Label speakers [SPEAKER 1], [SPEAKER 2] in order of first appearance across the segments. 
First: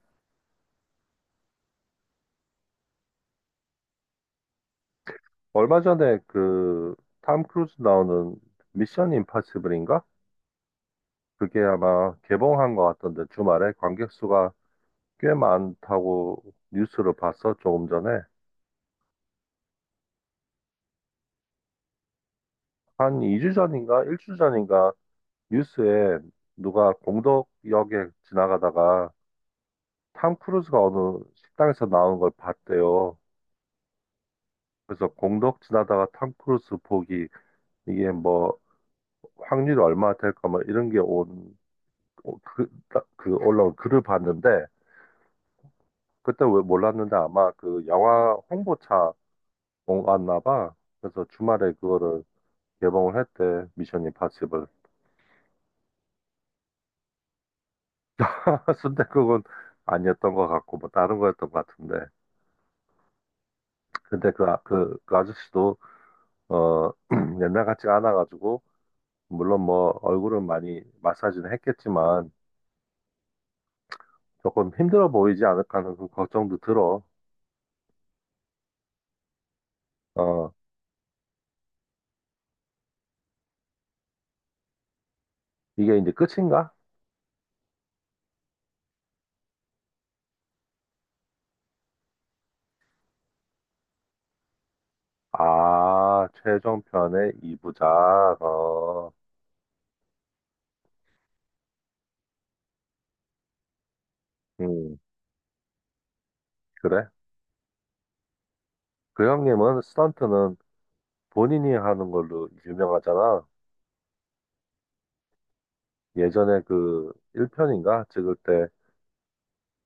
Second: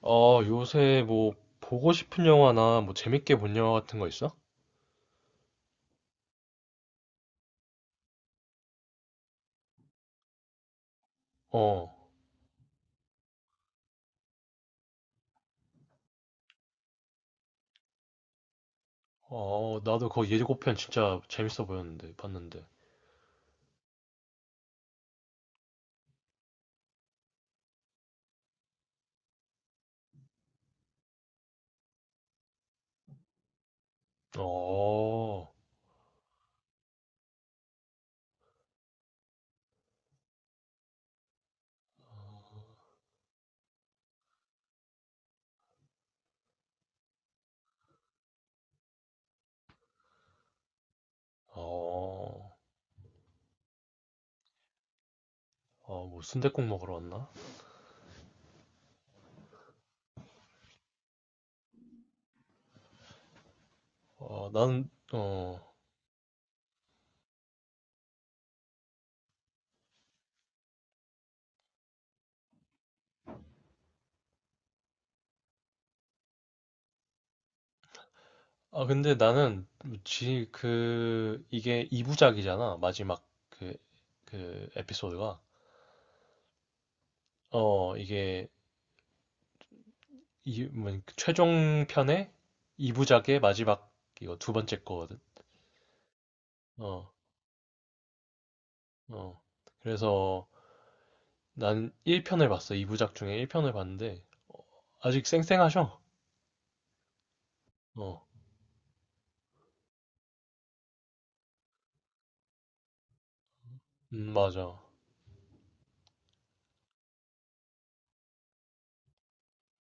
[SPEAKER 1] 요새 뭐 보고 싶은 영화나 뭐 재밌게 본 영화 같은 거 있어?
[SPEAKER 2] 얼마 전에 그, 탐 크루즈 나오는 미션 임파서블인가? 그게
[SPEAKER 1] 어,
[SPEAKER 2] 아마 개봉한 것 같던데, 주말에 관객 수가 꽤 많다고 뉴스를 봤어, 조금 전에.
[SPEAKER 1] 나도 그 예고편 진짜 재밌어 보였는데 봤는데.
[SPEAKER 2] 한 2주 전인가? 1주 전인가? 뉴스에 누가 공덕 역에 지나가다가 탐 크루즈가 어느 식당에서 나온 걸 봤대요. 그래서
[SPEAKER 1] 어,
[SPEAKER 2] 공덕 지나다가 탐 크루즈 보기, 이게 뭐, 확률이 얼마 될까, 뭐, 이런 게 온, 그, 그 올라온 글을 봤는데, 그때 왜 몰랐는데 아마 그 영화 홍보차 온 왔나 봐. 그래서 주말에 그거를
[SPEAKER 1] 어,
[SPEAKER 2] 개봉을 했대. 미션 임파서블.
[SPEAKER 1] 어, 뭐 순댓국 먹으러 왔나?
[SPEAKER 2] 순댓국은 아니었던 것 같고 뭐 다른 거였던 것 같은데. 근데 그,
[SPEAKER 1] 어, 나는
[SPEAKER 2] 그, 아저씨도 어 옛날 같지 않아가지고, 물론 뭐 얼굴은 많이 마사지는 했겠지만 조금 힘들어 보이지 않을까 하는 그 걱정도 들어.
[SPEAKER 1] 아 근데 나는 지
[SPEAKER 2] 어
[SPEAKER 1] 그 이게 2부작이잖아, 마지막 그 에피소드가.
[SPEAKER 2] 이게 이제 끝인가?
[SPEAKER 1] 어 이게 이 뭐 최종 편의 2부작의 마지막, 이거 두 번째 거거든.
[SPEAKER 2] 아,
[SPEAKER 1] 어.
[SPEAKER 2] 최종편의 이부작. 어.
[SPEAKER 1] 어. 그래서 난 1편을 봤어. 2부작 중에 1편을 봤는데
[SPEAKER 2] 음,
[SPEAKER 1] 아직 쌩쌩하셔.
[SPEAKER 2] 그래?
[SPEAKER 1] 어.
[SPEAKER 2] 그 형님은 스턴트는 본인이 하는 걸로 유명하잖아.
[SPEAKER 1] 맞아.
[SPEAKER 2] 예전에 그 1편인가 찍을 때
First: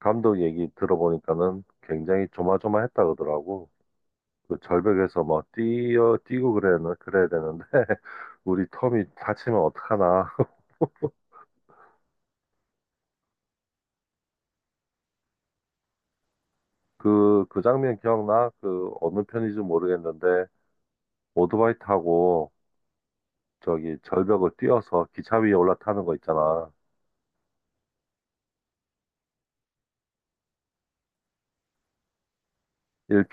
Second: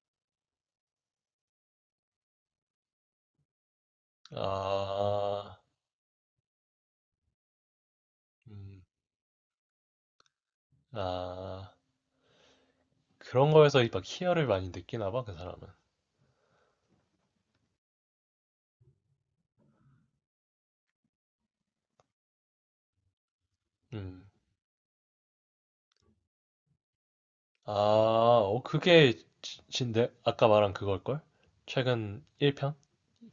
[SPEAKER 2] 감독 얘기 들어보니까는 굉장히 조마조마했다 그러더라고. 그 절벽에서 뭐
[SPEAKER 1] 아,
[SPEAKER 2] 뛰어 뛰고 그래야 되는데 우리
[SPEAKER 1] 음,
[SPEAKER 2] 톰이 다치면 어떡하나.
[SPEAKER 1] 아, 그런 거에서 막 희열을 많이 느끼나 봐, 그 사람은.
[SPEAKER 2] 그 장면 기억나? 그 어느 편인지 모르겠는데 오토바이 타고 저기
[SPEAKER 1] 음.
[SPEAKER 2] 절벽을 뛰어서 기차 위에 올라타는 거 있잖아.
[SPEAKER 1] 아, 어, 그게 아까 말한 그걸걸? 최근 1편?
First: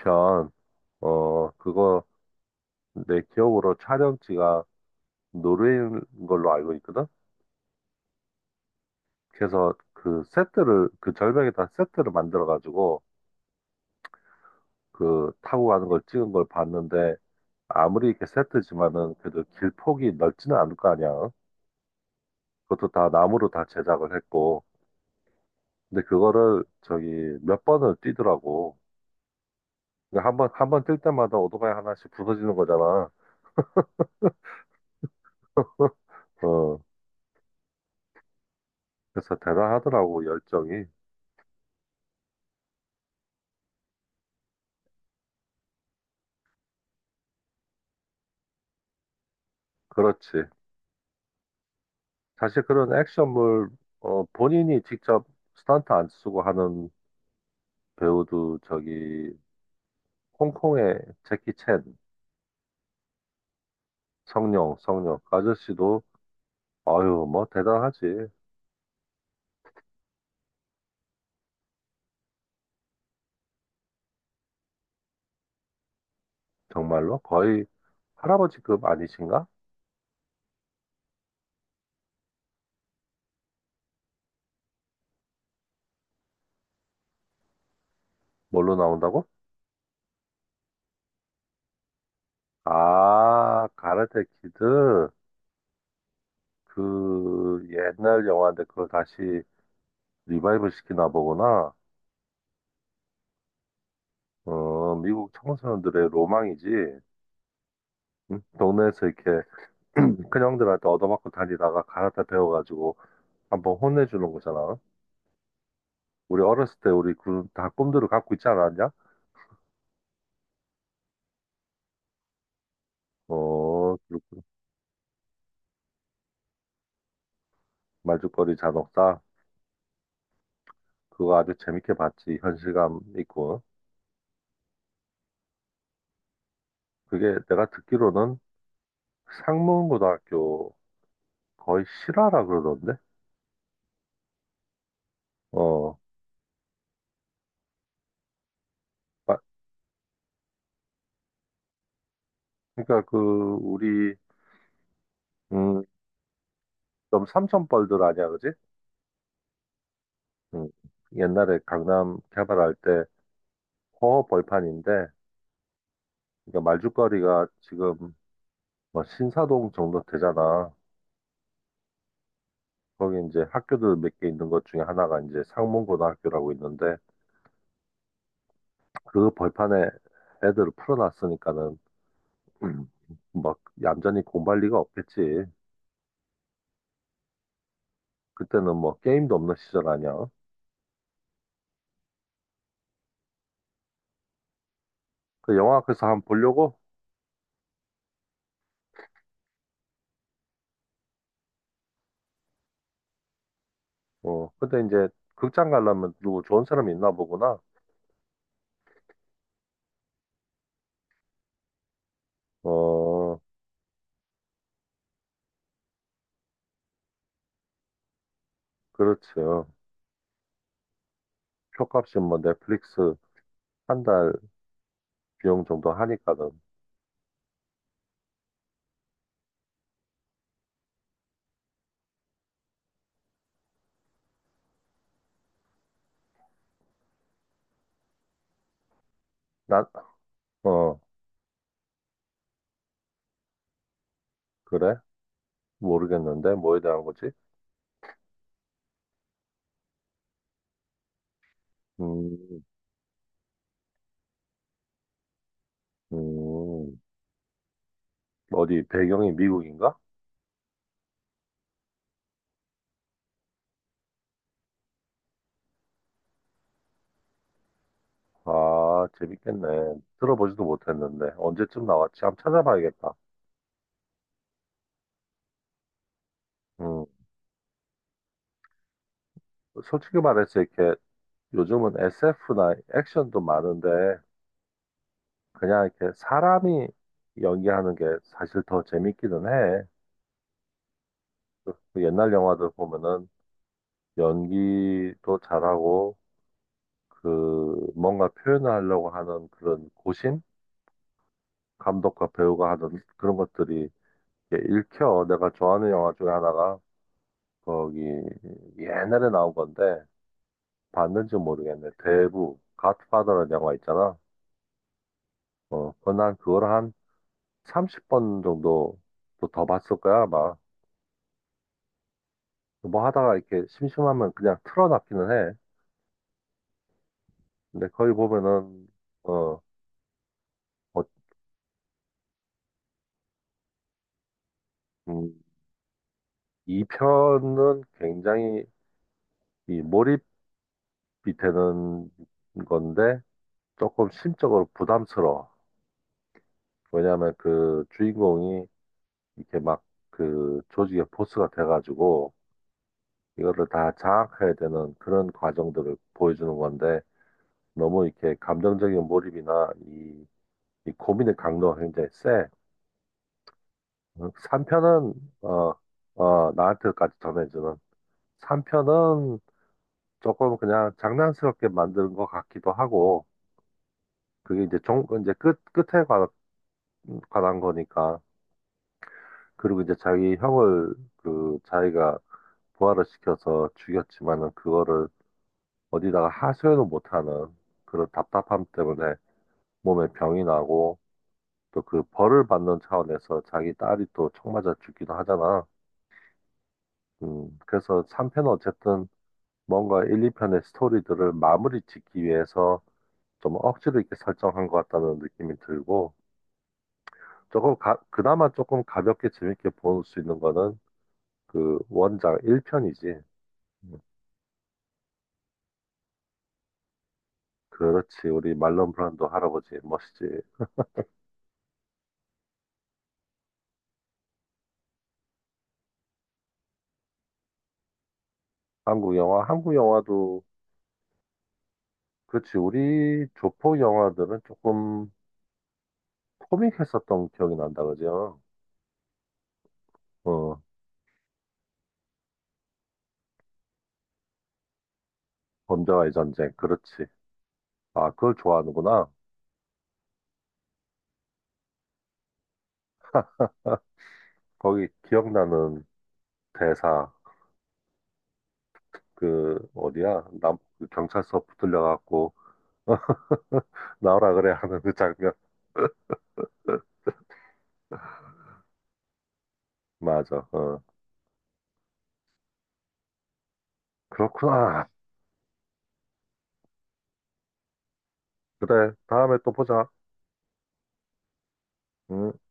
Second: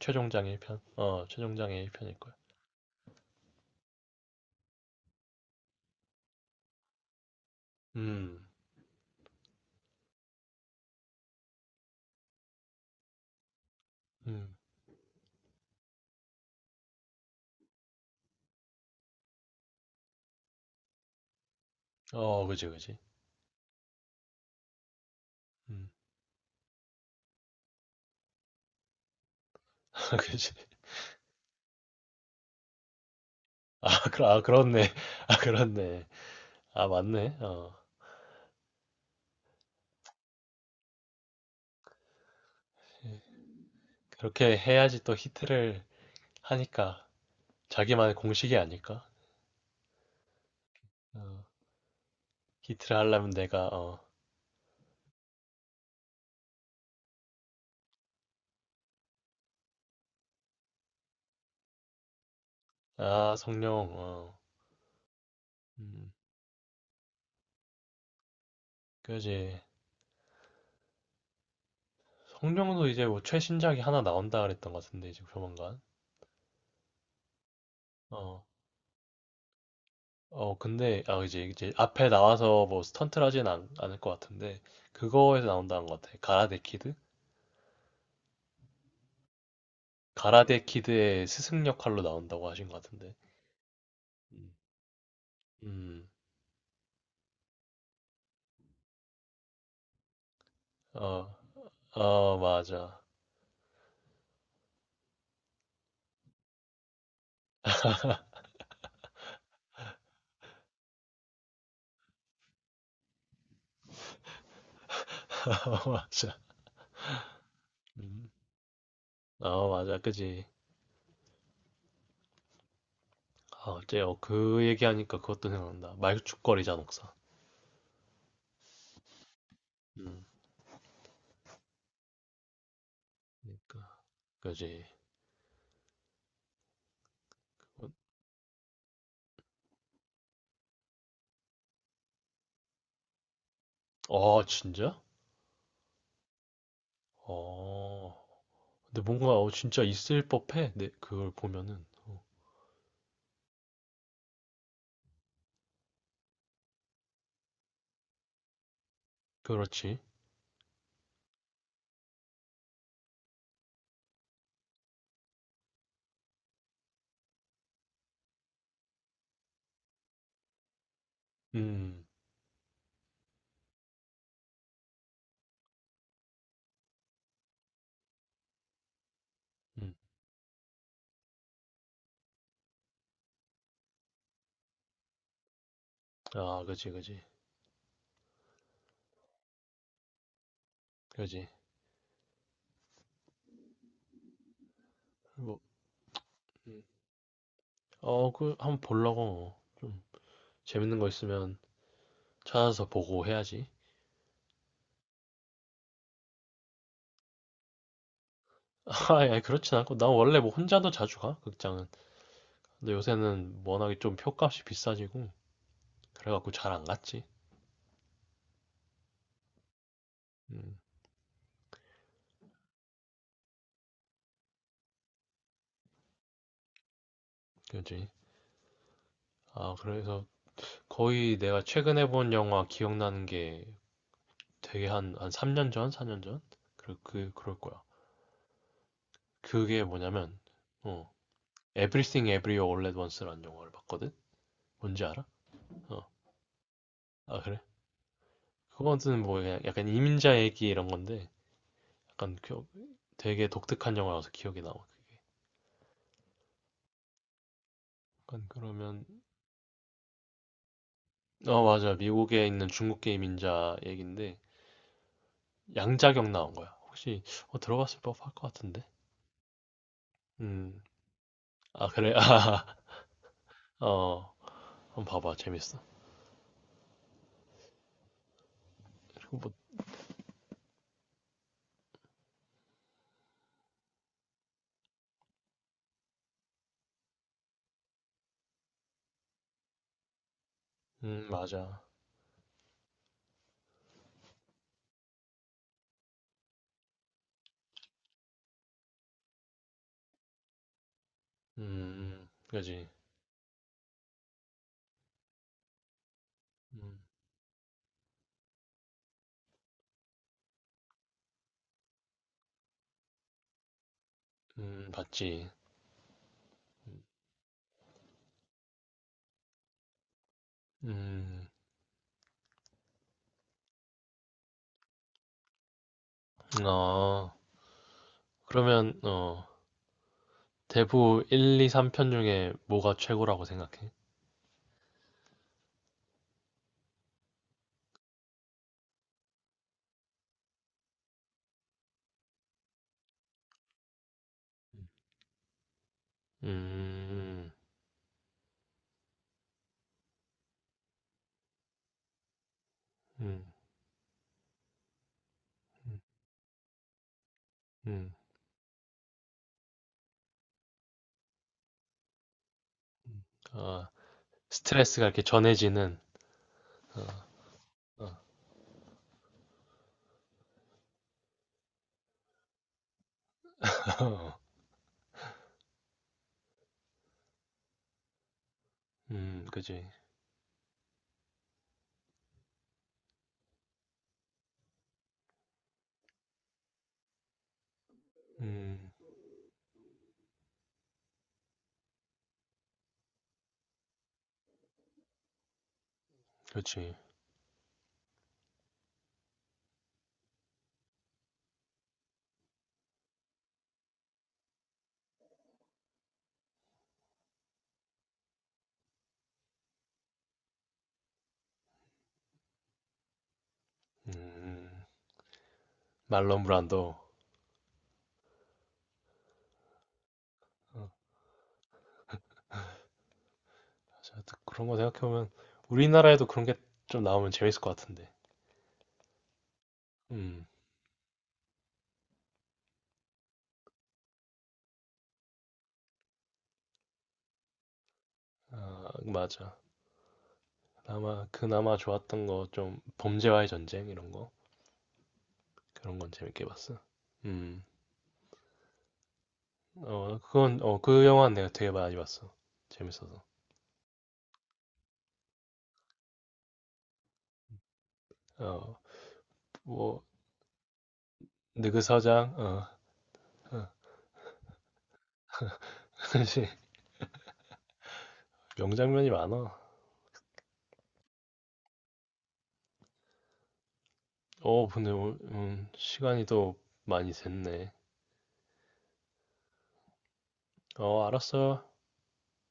[SPEAKER 1] 최종장 1편? 어,
[SPEAKER 2] 어
[SPEAKER 1] 최종장의
[SPEAKER 2] 그거
[SPEAKER 1] 1편일걸.
[SPEAKER 2] 내 기억으로 촬영지가 노르웨이인 걸로 알고 있거든.
[SPEAKER 1] 음,
[SPEAKER 2] 그래서 그 세트를 그 절벽에다 세트를 만들어 가지고
[SPEAKER 1] 음.
[SPEAKER 2] 그 타고 가는 걸 찍은 걸 봤는데 아무리 이렇게 세트지만은 그래도 길 폭이 넓지는 않을 거 아니야.
[SPEAKER 1] 어, 그지,
[SPEAKER 2] 그것도
[SPEAKER 1] 그지.
[SPEAKER 2] 다 나무로 다 제작을 했고.
[SPEAKER 1] 음.
[SPEAKER 2] 근데 그거를 저기 몇 번을 뛰더라고. 그러니까 한 번,
[SPEAKER 1] 그지.
[SPEAKER 2] 한 번 뛸 때마다 오토바이 하나씩 부서지는 거잖아.
[SPEAKER 1] 아, 그, 아, 그렇네. 아, 그렇네.
[SPEAKER 2] 어,
[SPEAKER 1] 아, 맞네. 어.
[SPEAKER 2] 그래서 대단하더라고, 열정이.
[SPEAKER 1] 그렇게 해야지 또 히트를 하니까. 자기만의 공식이 아닐까?
[SPEAKER 2] 그렇지.
[SPEAKER 1] 어,
[SPEAKER 2] 사실 그런
[SPEAKER 1] 히트를 하려면 내가
[SPEAKER 2] 액션물,
[SPEAKER 1] 어,
[SPEAKER 2] 어, 본인이 직접 스턴트 안 쓰고 하는 배우도 저기 홍콩의 재키 챈,
[SPEAKER 1] 아 성룡 어,
[SPEAKER 2] 성룡, 성룡 아저씨도
[SPEAKER 1] 음,
[SPEAKER 2] 아유 뭐 대단하지.
[SPEAKER 1] 그지. 성룡도 이제 뭐 최신작이 하나 나온다 그랬던 것 같은데 지금 조만간.
[SPEAKER 2] 정말로 거의
[SPEAKER 1] 어,
[SPEAKER 2] 할아버지급 아니신가?
[SPEAKER 1] 어 근데 아 이제 앞에 나와서 뭐 스턴트를 하진 않을 것 같은데. 그거에서 나온다는 것 같아, 가라데 키드.
[SPEAKER 2] 뭘로 나온다고?
[SPEAKER 1] 가라데 키드의 스승 역할로 나온다고 하신 것 같은데.
[SPEAKER 2] 아, 가라테
[SPEAKER 1] 음,
[SPEAKER 2] 키드.
[SPEAKER 1] 음,
[SPEAKER 2] 그 옛날 영화인데 그걸 다시 리바이벌 시키나
[SPEAKER 1] 어,
[SPEAKER 2] 보구나.
[SPEAKER 1] 어 맞아.
[SPEAKER 2] 어, 미국 청소년들의 로망이지. 응? 동네에서 이렇게 큰 형들한테 얻어맞고 다니다가 가라테 배워가지고 한번 혼내주는 거잖아.
[SPEAKER 1] 맞아.
[SPEAKER 2] 우리 어렸을 때 우리 그 다 꿈들을
[SPEAKER 1] 음.
[SPEAKER 2] 갖고 있지 않았냐?
[SPEAKER 1] 아, 맞아. 그지. 아,
[SPEAKER 2] 어,
[SPEAKER 1] 어,
[SPEAKER 2] 그렇군.
[SPEAKER 1] 그 얘기하니까 그것도 생각난다. 말죽거리자, 녹사.
[SPEAKER 2] 말죽거리 잔혹사.
[SPEAKER 1] 음,
[SPEAKER 2] 그거 아주 재밌게 봤지. 현실감 있고.
[SPEAKER 1] 그니까. 그지.
[SPEAKER 2] 그게 내가 듣기로는 상문고등학교 거의 실화라 그러던데?
[SPEAKER 1] 어, 아, 진짜?
[SPEAKER 2] 어,
[SPEAKER 1] 어. 근데 뭔가,
[SPEAKER 2] 마-
[SPEAKER 1] 어, 진짜 있을 법해. 네, 그걸 보면은. 어,
[SPEAKER 2] 그러니까 그, 우리, 음, 좀 삼천벌들 아니야, 그지?
[SPEAKER 1] 그렇지.
[SPEAKER 2] 음, 옛날에 강남 개발할 때 허허벌판인데, 그러니까 말죽거리가 지금 뭐 신사동 정도 되잖아.
[SPEAKER 1] 음,
[SPEAKER 2] 거기 이제 학교들 몇 개 있는 것 중에 하나가 이제 상문고등학교라고 있는데 그 벌판에
[SPEAKER 1] 음.
[SPEAKER 2] 애들을 풀어놨으니까는 막 얌전히 공부할 리가 없겠지.
[SPEAKER 1] 아, 그지, 그지.
[SPEAKER 2] 그때는 뭐 게임도 없는 시절 아니야.
[SPEAKER 1] 그지.
[SPEAKER 2] 그
[SPEAKER 1] 뭐,
[SPEAKER 2] 영화 앞에서 한번 보려고.
[SPEAKER 1] 음. 어, 그, 한번 보려고. 좀, 재밌는 거 있으면 찾아서 보고 해야지.
[SPEAKER 2] 어 근데 이제 극장 가려면 누구 좋은 사람이 있나 보구나.
[SPEAKER 1] 아, 야, 그렇진 않고. 난 원래 뭐 혼자도 자주 가, 극장은. 근데
[SPEAKER 2] 어
[SPEAKER 1] 요새는 워낙에 좀 표값이 비싸지고. 그래갖고 잘 안 갔지.
[SPEAKER 2] 그렇죠.
[SPEAKER 1] 음,
[SPEAKER 2] 표값이 뭐 넷플릭스 한 달 비용 정도 하니까는
[SPEAKER 1] 그지. 아, 그래서 거의 내가 최근에 본 영화 기억나는 게 되게 한 3년 전, 4년 전? 그럴 거야. 그게
[SPEAKER 2] 난
[SPEAKER 1] 뭐냐면,
[SPEAKER 2] 어
[SPEAKER 1] 어, Everything Everywhere All at Once라는 영화를 봤거든?
[SPEAKER 2] 그래
[SPEAKER 1] 뭔지 알아? 어,
[SPEAKER 2] 모르겠는데 뭐에 대한 거지?
[SPEAKER 1] 아, 그래? 그거는 뭐 그냥 약간 이민자 얘기 이런 건데, 약간
[SPEAKER 2] 음
[SPEAKER 1] 되게 독특한 영화라서 기억에 남아.
[SPEAKER 2] 음.
[SPEAKER 1] 약간
[SPEAKER 2] 어디
[SPEAKER 1] 그러면,
[SPEAKER 2] 배경이 미국인가?
[SPEAKER 1] 어, 맞아. 미국에 있는 중국계 이민자 얘기인데, 양자경 나온 거야. 혹시, 어, 들어봤을 법할 것 같은데?
[SPEAKER 2] 아, 재밌겠네. 들어보지도
[SPEAKER 1] 음.
[SPEAKER 2] 못했는데 언제쯤
[SPEAKER 1] 아, 그래?
[SPEAKER 2] 나왔지? 한번 찾아봐야겠다.
[SPEAKER 1] 아, 어. 한번 봐봐. 재밌어.
[SPEAKER 2] 음,
[SPEAKER 1] 그리고 뭐,
[SPEAKER 2] 솔직히 말해서 이렇게 요즘은 SF나 액션도 많은데 그냥 이렇게 사람이 연기하는 게 사실 더 재밌기는 해.
[SPEAKER 1] 맞아.
[SPEAKER 2] 그 옛날 영화들 보면은 연기도 잘하고 그 뭔가 표현을 하려고 하는 그런 고심? 감독과 배우가
[SPEAKER 1] 그지.
[SPEAKER 2] 하는 그런 것들이 이렇게 읽혀. 내가 좋아하는 영화 중에 하나가
[SPEAKER 1] 음,
[SPEAKER 2] 거기 옛날에 나온 건데 봤는지 모르겠네. 대부 갓파더라는 영화 있잖아.
[SPEAKER 1] 봤지.
[SPEAKER 2] 어, 그난 그걸 한 30번 정도 또더 봤을 거야, 아마.
[SPEAKER 1] 음,
[SPEAKER 2] 뭐 하다가 이렇게 심심하면 그냥 틀어놨기는 해.
[SPEAKER 1] 어.
[SPEAKER 2] 근데 거기 보면은
[SPEAKER 1] 그러면, 어.
[SPEAKER 2] 어, 어,
[SPEAKER 1] 대부 1, 2, 3편 중에 뭐가 최고라고 생각해?
[SPEAKER 2] 음, 이 편은 굉장히 이 몰입이 되는 건데 조금 심적으로
[SPEAKER 1] 음,
[SPEAKER 2] 부담스러워. 왜냐하면
[SPEAKER 1] 음,
[SPEAKER 2] 그 주인공이 이렇게 막 그 조직의 보스가 돼가지고
[SPEAKER 1] 음,
[SPEAKER 2] 이거를 다 장악해야 되는 그런 과정들을
[SPEAKER 1] 음.
[SPEAKER 2] 보여주는 건데 너무 이렇게 감정적인 몰입이나 이, 이 고민의 강도가 굉장히 세.
[SPEAKER 1] 음. 어, 스트레스가
[SPEAKER 2] 3편은
[SPEAKER 1] 이렇게
[SPEAKER 2] 어,
[SPEAKER 1] 전해지는,
[SPEAKER 2] 어,
[SPEAKER 1] 어,
[SPEAKER 2] 나한테까지 전해주는
[SPEAKER 1] 어,
[SPEAKER 2] 3편은 조금 그냥 장난스럽게 만드는 것 같기도 하고
[SPEAKER 1] 어,
[SPEAKER 2] 그게 이제 종 이제 끝 끝에 관한 거니까 그리고
[SPEAKER 1] 그지.
[SPEAKER 2] 이제 자기 형을 그 자기가 부활을 시켜서 죽였지만은 그거를 어디다가 하소연을 못하는 그런 답답함
[SPEAKER 1] 음,
[SPEAKER 2] 때문에 몸에 병이 나고 또 그 벌을 받는 차원에서 자기 딸이 또 총 맞아 죽기도 하잖아.
[SPEAKER 1] 그지.
[SPEAKER 2] 그래서 3편은 어쨌든 뭔가 1, 2편의 스토리들을 마무리 짓기 위해서 좀 억지로 이렇게 설정한 것 같다는 느낌이 들고 조금 그나마 조금 가볍게 재밌게 볼 수 있는 거는 그 원작 1편이지.
[SPEAKER 1] 음, 음. 말론 브란도.
[SPEAKER 2] 그렇지. 우리 말론 브란도 할아버지 멋있지.
[SPEAKER 1] 어, 그런 거 생각해보면 우리나라에도 그런 게 좀 나오면 재밌을 것 같은데.
[SPEAKER 2] 한국 영화, 한국 영화도
[SPEAKER 1] 음,
[SPEAKER 2] 그렇지. 우리 조폭 영화들은 조금 코믹했었던 기억이 난다, 그죠?
[SPEAKER 1] 아, 맞아.
[SPEAKER 2] 어,
[SPEAKER 1] 아마 그나마 좋았던 거 좀 범죄와의 전쟁 이런 거. 그런 건
[SPEAKER 2] 범죄와의
[SPEAKER 1] 재밌게
[SPEAKER 2] 전쟁.
[SPEAKER 1] 봤어.
[SPEAKER 2] 그렇지.
[SPEAKER 1] 음,
[SPEAKER 2] 아, 그걸 좋아하는구나.
[SPEAKER 1] 어, 그건 어, 그 영화는 내가 되게 많이 봤어. 재밌어서.
[SPEAKER 2] 아, 거기 기억나는 대사.
[SPEAKER 1] 어,
[SPEAKER 2] 그,
[SPEAKER 1] 뭐
[SPEAKER 2] 어디야? 남, 그 경찰서 붙들려갖고,
[SPEAKER 1] 느그서장, 어, 어,
[SPEAKER 2] 나오라 그래 하는 그 장면.
[SPEAKER 1] 사 명장면이 많아.
[SPEAKER 2] 맞아. 어.
[SPEAKER 1] 어,
[SPEAKER 2] 그렇구나.
[SPEAKER 1] 근데 시간이 또 많이 됐네.
[SPEAKER 2] 그래. 다음에 또 보자.
[SPEAKER 1] 어, 알았어.
[SPEAKER 2] 응.